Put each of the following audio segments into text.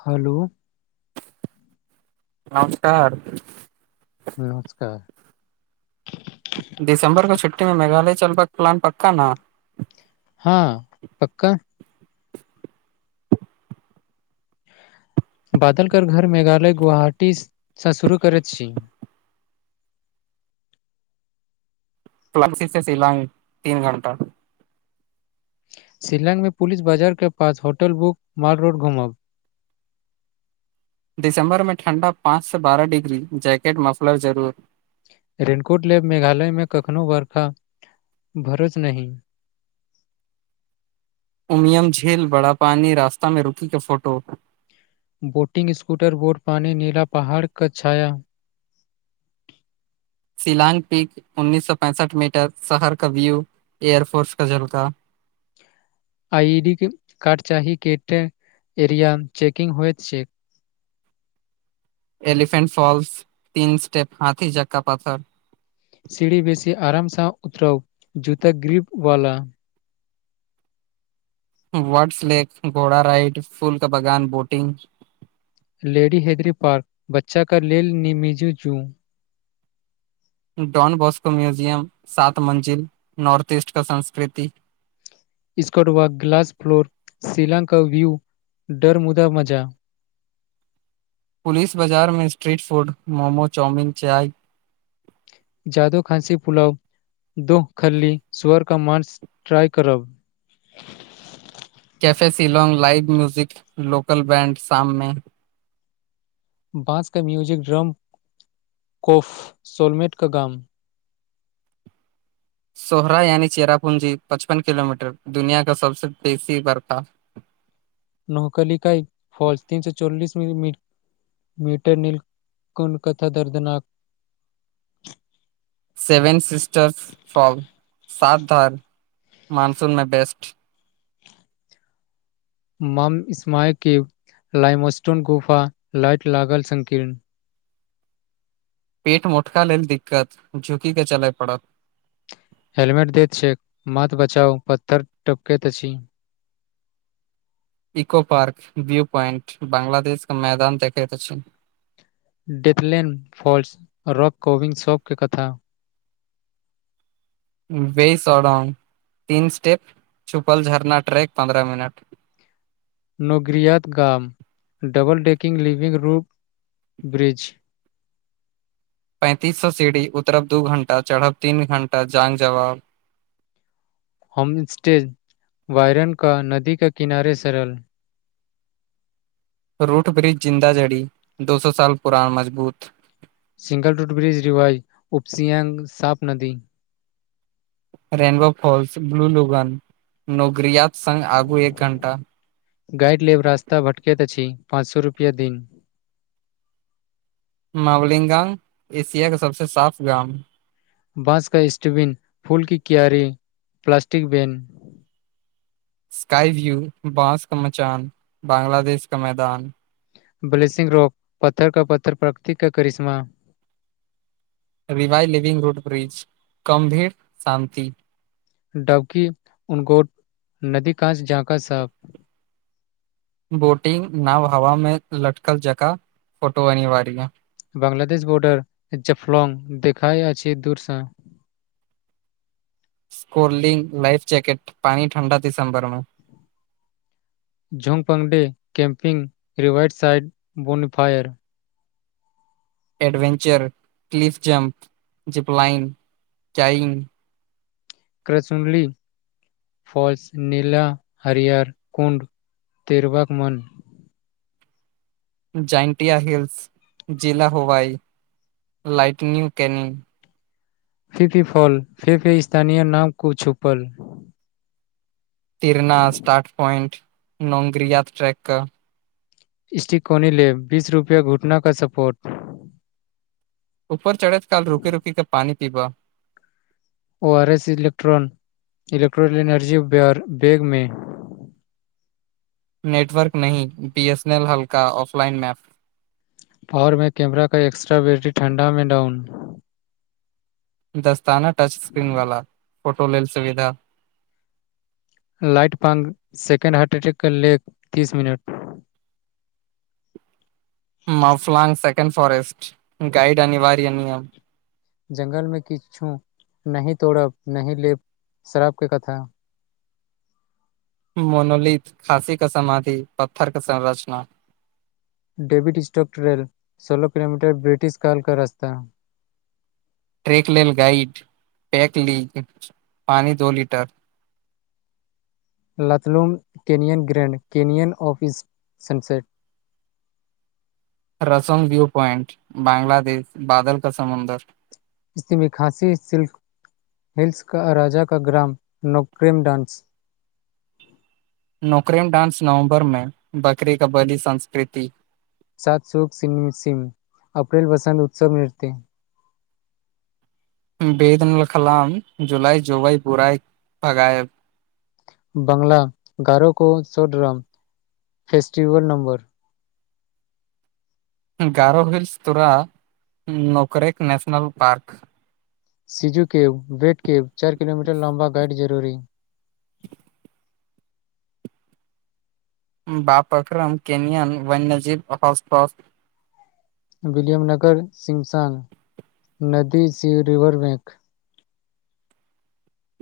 हलो नमस्कार नमस्कार चलबै प्लान पक्का न हँ पक्का बादलकर घर मेघालय गुवाहाटीसँ शुरू करैत छी [inaudible] क्लसी से सिलंग तीन घण्टा शिलंगमें पुलिस बाजार के पास होटल बुक माड रोड घुमब दिसं्बर में ठणंडा पाँच से बारह िग्री जैकेट मफलर जरूर रेनकोट ले मेघालय में कखनो बर्खा भरोस नही उमीयमझील बड़ा पानी रास्तामें रुकी के फोटो बोटिंग स्कूटर बोट नीला पहाड़ क छाया शिलांग पीक उन्नीस सौ पैंसठ मीटर शहर कव्यू एयरफोर्स का झलका आइ डी कार्ड चाही कटा एरियाम चेेकिंग होयत छै एलिफेन्ट फॉल्स तीन स्टेप हाथी जक्का पत्थर सीढ़ी बेसी आरामसँ उतरउ जूता ग्रिप वाला वर्ट्स लेक घोड़ा राइड फूलका बगान बोटिंग लेडी हेदरी पार्क बच्चा का लेल निमिजू जू डॉन बॉस्को म्यूजियम सात मंजिल नार्थ ईस्ट का संस्कृति स्कॉट वा ग्लस फ्लोर शीलंग कव्यू डर मुुदा मजा [inaudible] पुलिस बाजारमें स्ट्रीट फूड मोमो चाऊमिन चाय जादो खाँसी फुलाव दोह खल्ली सुअर का माँस ट्राइ करब [inaudible] cafe Shillong live music local band शाममे बाँस क म्यूजिक ड्रम कोफ़ सोलमेट का गाम सोहरा यानि चेरापुंजी पचपन किलोमीटर दुनिया क सबस बेसी बरका [inaudible] नौकल कइ फॉल्स तीन सए चोलस [unintelligible] मीटर नील कुन कथा दर्दनााक सेभन सिस्टारस फर सात धार मानसूनमे बेस्ट [unintelligible] लामस्टोन गुफा लाट लागल संकीर्ण पेट मोटका लेल दिक्कत झुकीक के चलय पड़त हेलमेट दैत छै मत बचााव पत्थर टपकै छी [inaudible] इको पार्क भ्यू पॉइन्ट बंगलदेशके मैदान देखत छै डेथलेन फॉल्स रॉक कोविन शॉपके कथा वेस आडाम तीन स्टेप छुपल झरना ट्रैक पन्द्रह मिनट नोगरियत गाम double decker living room bridge [inaudible] पैंतीस सए सीढ़ी उतरब दू घण्टा चढ़ब तीन घणटा जान जवाब [inaudible] होमस्टेज वायरन का नदी के किनारे सरल रूट ब्रिज जिन्द जड़ी दो सए साल पुरान मजबूत सिंगल रूट ब्रिज रिवइ उपसियांग साप नदी रेनबो फॉल्स ब्लू लोगन नोगरिया सङ् आगू एक घण्टा गाइड लेब रास्ता भटकैत अछि पाँच सए रुपआ दिन मावलिगांग एशिया के सबसँ साफ गाम बाँस क स्स्टबिन फूलके क्यारी प्लास्टिक बैन स्काई व्यू बाँस का मचान बांग्लादेश का मैदान ब्लेसिंग रॉक पत्थर क पत्थर प्रकृति क करिश्मा रिवाइ लिविंग रूट ब्रिज कम भेर शान्ति डबकी उनगोट नदी कांश झाँका साफ बोटिंग नाव हवा में लटकल जकाँ फोटो अनिवार्य यै बंगलदेश बोर्डर जफलंग देखाइ अछि दूरसँ [inaudible] कोल्डिं लाइफ जैकेट पानि ठण्डा दिसंबर मे झो् पंगडे camping river side bonfire adventure cliff jump zipline kayaking कर सुनली फॉल्स नीला हरियर कुण्ड तिरवक म जंटिया हिल्स जिला हवाई लाइटनिू कनिंग फीफी फॉल फेफे स्थानीय नाम कु छुपल तैरना स्टारट पॉन्ट नगरिया ट्रक स्टीक कोॉनी ले बीस रुपआ घुटना क सपोर्ट ऊपर चढ़ैत काल रुकि रुकि कऽ पानि पीबा ओ आरएस इलेक्ट्रॉन एनर्जी बैगमे [unintelligible] नेटवर्क नहिं बीएसएनएल हल्का ऑफलाइन मैप पावरमे कैमरा क एक्स्ट्रा बैटरी ठण्डा में डाउन दस्ताना टच स्क्रीन वाला फोटो लेल सुविधा लाइट पांग सेकंड हार्ट अटैक कर ले तीस मिनट [inaudible] मफलांग सेकं फारेस्ट गैड अनिवार्य नियम जंगल मे किछु नहि तोड़ब नहि लेब शराबके कथा [inaudible] मनोलित खााँसी का समाधि पत्थर क संरचना डविड स्ट्रकट रेल सोलह किलोमीटर ब्रिटिश कलक रास्त ट्रैेक लेल गाइड पैक ली पानि दो litre Laitlum canyon grand canyon of east sunset रसन व्यू पॉइंट बांग्लादेश बादल क समुन्दर जसस मे खाँसी सिल्क हिल्स का राजा का ग्राम नोक्रेमडानस नोक्रेमडानस नवम्बरमें बकरी क बली संस्कृति सात सुख सिम सिम अप्रैल बसत उत्सव नृत्य बेदनलकलाम जुलाई जबई बुराई भगायब बंगला गारो को छोड़ रह festival number Garo hills Tura Nokrek national park Siju cave वेट कब चार किलोमीटर लम्बा गाइड जरूरी बापक्रम केनियन वन्यजीव हॉसपस विलियम नगर सिमसांग नदी स रिवर बैंक [inaudible]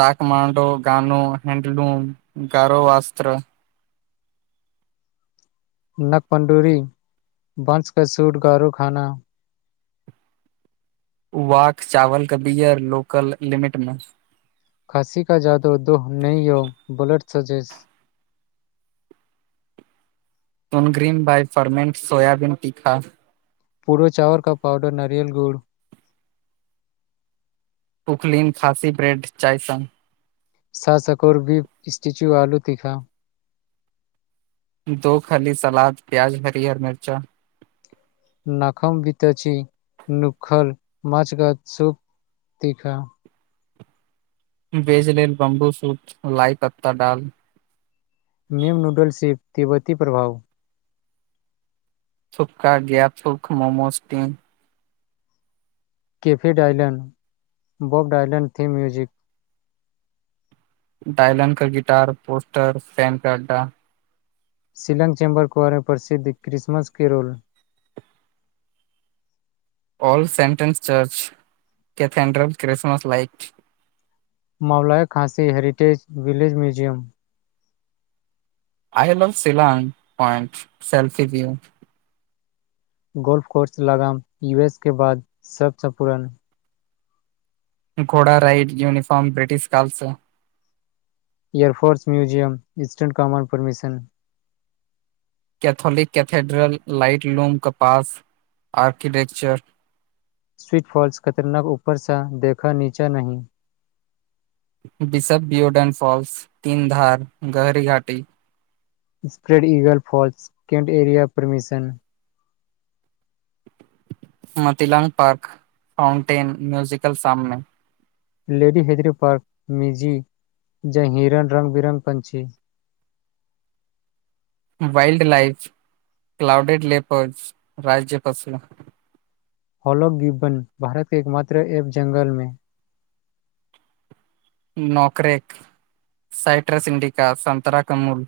दाक माडो गानो हैंडलूम गारो वस्त्र नक पंडूरी बंश क सूट गारो खाना वाक चावल क बियर लोकल लिमिट मे खाँसी का जाादू दोह नहि य बलट सजेश तन ग्रीम बइ फर्मेंट सोयाबीन तीखा पूड़ चावर का पावउडर नारियल गुड़ पुकलिन खाँसी ब्रेड चाइसन श सकोर बीप स्टेच्यू आलू तीखा दो खली सलाद प्याज हरियर आऔर मिरचा नखम बितची नुखल मछगात सुूख तीखा बेेज लेल बम्बू सूत लाइ पत्ता डाल मीम नूडल्स से तिब्बती प्रभाव थुकका गा थक मोमोज टीम केफे डइलं्ड बब डइलं्ड थीम म्यूजिक डायलन क गिटार पोस्टर फैन क अड्डा शिलंग चेम्बर कुआरमे प्रसिद्ध क्रिसमस के role [inaudible] all sentence church cathedral Christmas light मौलाया Khasi heritage village museum I love सिल् पॉन्टल्फी व्यू गोल्फ कोर्स लगाम यूएस के बाद सबसँ पूुरान घोड़ा राइट यूनिफारर््म ब्रिटिश कालस air force museum instant कमं् permission Catholic cathedral light loom कपास आर्किटेकचर स्वीटफॉल्स खतरनाक ऊपरसँ देखा नीचा नं बिशप बायोडन फॉल्स तीन धार गहरी घाटी स्प्रेड ईगल फॉल्स कंट एरिया परमिशन मतिल् पार्क पाउनटेन म्यूजिकल साममे लेडी हेदरी पार्क मिजी ज हिरन रङ् बिरङ्ग पंछी [inaudible] वाइल्ड लाइफ क्लाउडेड लेपर्ज राज्य पसल हॉलोग गिब्बन भारत एक मात्र ऐप जङ्ंगलमे नोकरेक सइट्रास इन्डिका सन्तरा कमूल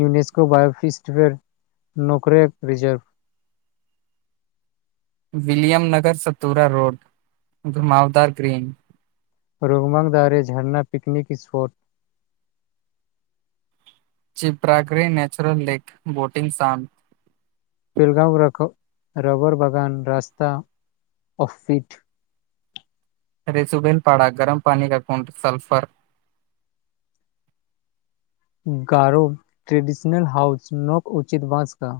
UNESCO biosphere Nokrek reserve [inaudible] William नगर सतूरा रोड घुमावदार ग्रीन रोगमंग दारे झरना पिकनिक स्पॉट चिप्राग्ररी नेचरल लेक बोतिग साम पेलगाँव रख रबर बागान रास्ता ओफिट रेसुबन पाड़ा गरम पानि का कुट सल्फर गारो ट्रेडिशनल हाउज नक उचित बाँस का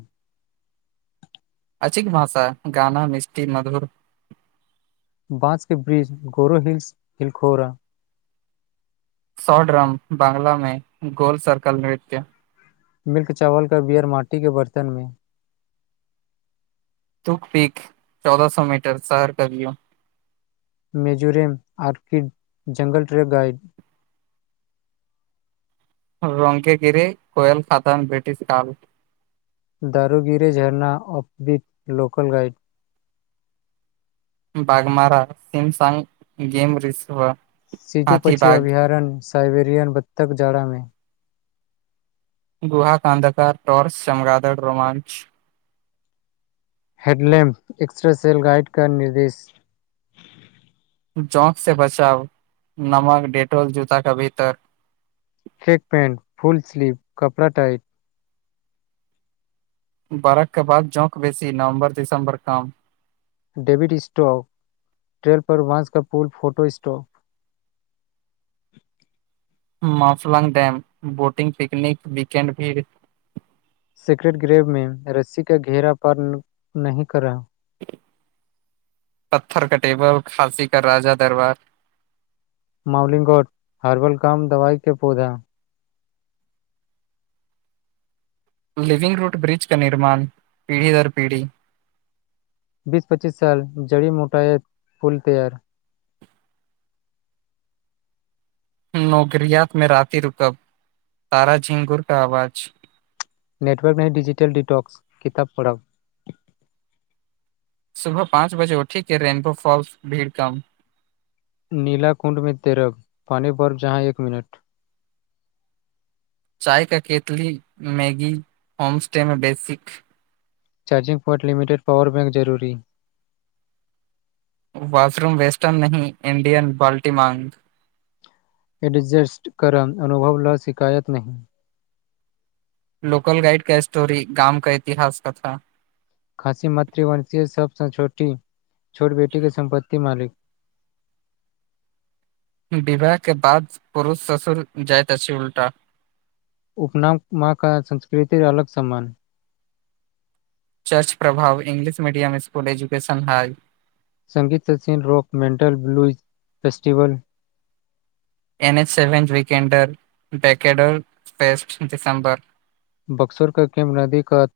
[inaudible] अच भाषा ह गाना मिष्टी मधुर बाँस के ब्रिज गोरो हिल्स हिलखोरा सॉ ड्रम बांगलामें गोल सर्कल नृत्य मिल्क चावल क बियर माटी के बर्तन मे तुक पीक चौदह सो मीटर शहर कवियो मेजोरम आर्किड जङ्गल ट्रक गाड रङकेगिरि कोयल खातन ब्रिटिश काल दारूगिरे झरना अफवट local guide Baghmara Simsang game रस व सीजु पछी अभयारण्य साइबेरिअन बत्तक जाड़मे गोहा कानधाका टॉर्स चमगादड़ रोमांच हेडलैम्प एक्स्ट्रा सेेल गाइड क निर्देश जौंक से बचााव नमक डेटोल जूता क भीतर शेक पैंट फुल स्लीव कपड़ा टाइट बाराकके बाद जौंक बेसी नवं्बर दिसं्बर काम डविड स्टॉक ट्रेल पर वंस का पूल photo stock [inaudible] माफल् dam boating picnic weekend भीड़ सिक्रेट ग्रेवमे रस्सी क घेरा पार नहि करा पत्थर कटेबल खाँसी क राजा दरबार माउलिंगोट हर्बल काम दवाई के पौधा लिविंग रूट ब्रिज क निर्माण पीढ़ी दर पीढ़ी बीस पच्चीस साल जड़ी मोटायत पुल तैयार नोकररियात में राति रुकब तारा झिंगुर का आवाज़ नेटवर्क नहि डजिटल डटक्स किताब पढ़ सुबह पाँच बजे उठीके रेनबो फॉल्स भीड़ कम नीला कुण्ड में तेरग पानी बर्फ जहाँ एक मिनट चाय का केतली मैगी होमस्टे में basic charging pot limited power bank जरूरी बाथरूम वेस्टर्न नं इंडियन बाल्टी माँग एडजस्ट करब अनुभव ल शिकायत नहि लोकल गाइड का स्टोरी गाम का इतिहास कथा खसी मातृवंशीय सबस छोटी छोट बेटी के सम्पत्तति मालिक [inaudible] विवाह के बाद पुरुष ससुर जाइत अछि उल्टा उपनाम म क संस्कृतर अलग सम्मान चर्च प्रभाव English medium school education high सङ्गीत सचन rock metal blues festival N H seventh weekender बकेडर फेस्ट दिसम्बर बक्सर क किम नदी क